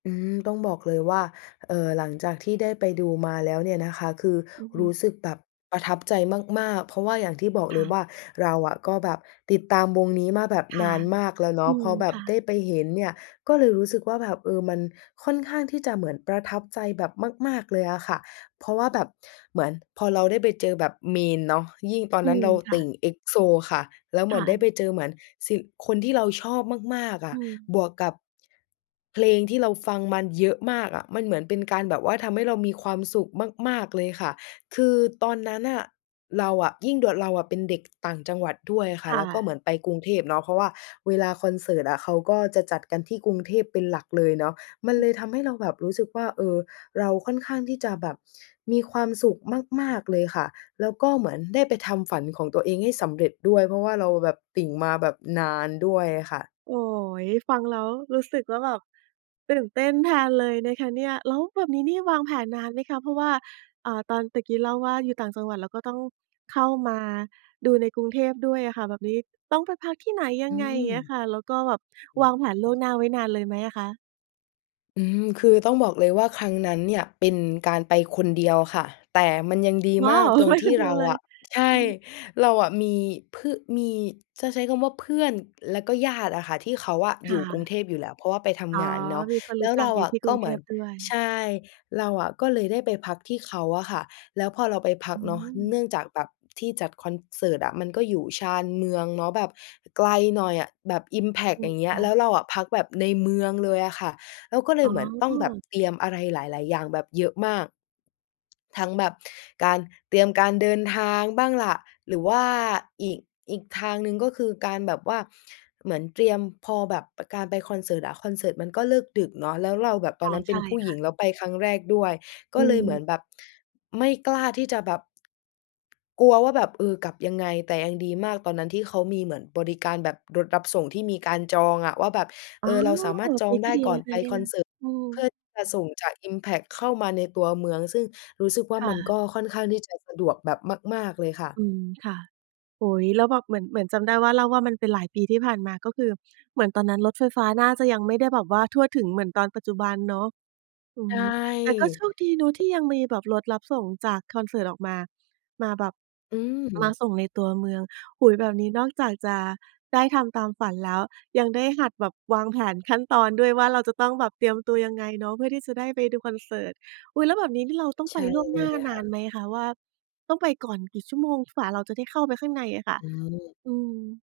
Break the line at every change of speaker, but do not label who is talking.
อืม ต้องบอกเลยว่า เอ่อ หลังจากที่ได้ไปดูมาแล้วเนี่ยนะคะ คือ
อือฮ
ร
ึ
ู้สึกแบบประทับใจมาก ๆ เพราะว่าอย่างที่บอก
ค
เล
่
ย
ะ
ว่า เราอะก็แบบติดตามวงนี้มาแบบ
ค
น
่ะ
านมากแล้วเน
อ
า
ื
ะ พ
ม
อแบ
ค
บ
่
ไ
ะ
ด้ไปเห็นเนี่ย ก็เลยรู้สึกว่าแบบ เออ มันค่อนข้างที่จะเหมือนประทับใจแบบมาก ๆ เลยอะค่ะ เพราะว่าแบบเหมือนพอเราได้ไปเจอแบบ main เนาะ ยิ่งตอน
อื
นั้น
ม
เรา
ค
ต
่
ิ
ะ
่ง EXO ค่ะ แล้วเห
ค
มื
่
อนได้
ะ
ไปเจอเหมือนสิ คนที่เราชอบมาก ๆ อ
อ
ะ
ืม
บวกกับ เพลงที่เราฟังมันเยอะมากอะ มันเหมือนเป็นการแบบว่า ทำให้เรามีความสุขมาก ๆ เลยค่ะ คือตอนนั้นน่ะ เราอะ ยิ่งด่วน เราอะเป็นเด็กต่างจังหวัดด้วยอะค่ะ
ค่
แล้วก็เหม
ะ
ือนไปกรุงเทพเนาะ เพราะว่าเวลาคอนเสิร์ตอะ เขาก็จะจัดกันที่กรุงเทพเป็นหลักเลยเนาะ มัน
อื
เ
ม
ลยทำให้เราแบบรู้สึกว่า เออ เราค่อนข้างที่จะแบบมีความสุขมาก ๆ เลยค่ะ แล้วก็เหมือนได้ไปทำฝันของตัวเองให้สำเร็จด้วย เพราะว่าเราแบบติ่งมาแบบนานด้วยอะค่ะ
โอ๊ย! ฟังแล้วรู้สึกว่าแบบตื่นเต้นแทนเลยนะคะเนี่ย แล้วแบบนี้นี่วางแผนนานไหมคะ? เพราะว่า อ่า ตอนตะกี้เล่าว่า อยู่ต่างจังหวัด แล้วก็ต้องเข้ามาดูในกรุงเทพด้วยอะค่ะ แบบนี้ต้องไปพักที่ไหนย
อ
ั
ื
งไง? อย่างเงี้
ม
ยค่ะ แล้วก็แบบ
โ
วางแผน
อ
ล่
้
วง
โ
หน้
ฮ
าไว้นานเลยไหมอะคะ?
อืม คือต้องบอกเลยว่าครั้งนั้นเนี่ย เป็นการไปคนเดียวค่ะ แต่มันยังดี
ว
ม
้า
าก
ว!
ตรง
ไป
ท
ค
ี่
นเดี
เร
ยว
า
เล
อ
ย
ะ ใช
อื
่
อฮึ
เราอะมี เพื่อ มี จะใช้คำว่าเพื่อนแล้วก็ญาติอะค่ะ ที่เขาอะ
ค
อย
่
ู่กรุ
ะ
งเทพอยู่แล้ว เพราะว่าไปท
อ๋
ำ
อ
งานเนาะ
มีคน
แล
รู
้
้
ว
จั
เร
ก
า
อยู่
อ
ท
ะ
ี่ก
ก
ร
็
ุง
เห
เ
ม
ท
ือน
พด้ว
ใ
ย
ช่ เราอะก็เลยได้ไปพักที่เขาอะค่ะ แล้วพอเราไปพั
อ
ก
ื
เนาะ
ม
เนื่องจากแบบที่จัดคอนเสิร์ตอะมันก็อยู่ชานเมืองเนาะ แบบไกลหน่อยอะแบบอิมแพ็ค
อื
อย
ม
่างเงี้
ค
ย
่
แล้
ะ
วเราอะพักแบบในเมืองเลยอะค่ะ แล้วก็เล
อ๋
ยเห
อ
มือนต้องแบบเตรียมอะไรหลาย ๆ อย่างแบบเยอะมาก ทั้งแบบการเตรียมการเดินทางบ้างล่ะ หรือว่าอีก อีกทางหนึ่ง ก็คือการแบบว่า เหมือนเตรียม พอแบบ ป การไปคอนเสิร์ตอะ คอนเสิร์ตมันก็เลิกดึกเนาะ แล้วเราแบบต
อ
อน
๋อ
นั้นเป
ใช
็น
่
ผู้
ค
หญ
่
ิ
ะ
ง แล้วไปครั้งแรกด้วย
อ
ก็
ื
เลยเหมือน
ม
แบบ ไม่กล้าที่จะแบบ กลัวว่าแบบ เออ กลับยังไง แต่ยังดีมากตอนนั้น ที่เขามีบริการรถรับส่งที่มีการจองอะ ว่าแบบ เ
อ๋
อ
อ
อ เราสามารถจ
ง
อ
ี
ง
้
ไ
ก
ด
็
้
ดี
ก่อ
น
น
ะค
ไป
ะเนี่
ค
ย
อนเสิร์ต
อื
เพื
ม
่อที่จะส่งจากอิมแพ็คเข้ามาในตัวเมือง ซึ่งรู้สึกว่า
ค่
มัน
ะ
ก็ค่อนข้างที่จะสะดวกแบบมาก ๆ เลยค่ะ
อืม ค่ะ โอ้โฮ แล้วแบบเหมือน เหมือนจำได้ว่า เล่าว่ามันเป็นหลายปีที่ผ่านมา ก็คือเหมือนตอนนั้นรถไฟฟ้าน่าจะยังไม่ได้แบบว่าทั่วถึง เหมือนตอนปัจจุบันเนาะ อือ
ใช
ฮ
่
ึ แต่ก็โชคดีเนาะ ที่ยังมีแบบรถรับส่งจากคอนเสิร์ตออกมา มาแบบ
อื
มา
ม
ส่งในตัวเมือง โอ้โฮ! แบบนี้นอกจากจะได้ทำตามฝันแล้ว ยังได้หัดแบบวางแผนขั้นตอนด้วยว่า เราจะต้องแบบเตรียมตัวยังไงเนาะ เพื่อที่จะได้ไปดูคอนเสิร์ต อุ๊ย! แล้วแบบนี้นี่ เราต้อง
ใช
ไป
่
ล่วงหน้
เ
า
ลย
น
ค
า
่ะ
นไหมคะว่า ต้องไปก่อนกี่ชั่วโมง กว่าเราจะได้เข้าไปข้างในอะค่ะ?
อืม
อืม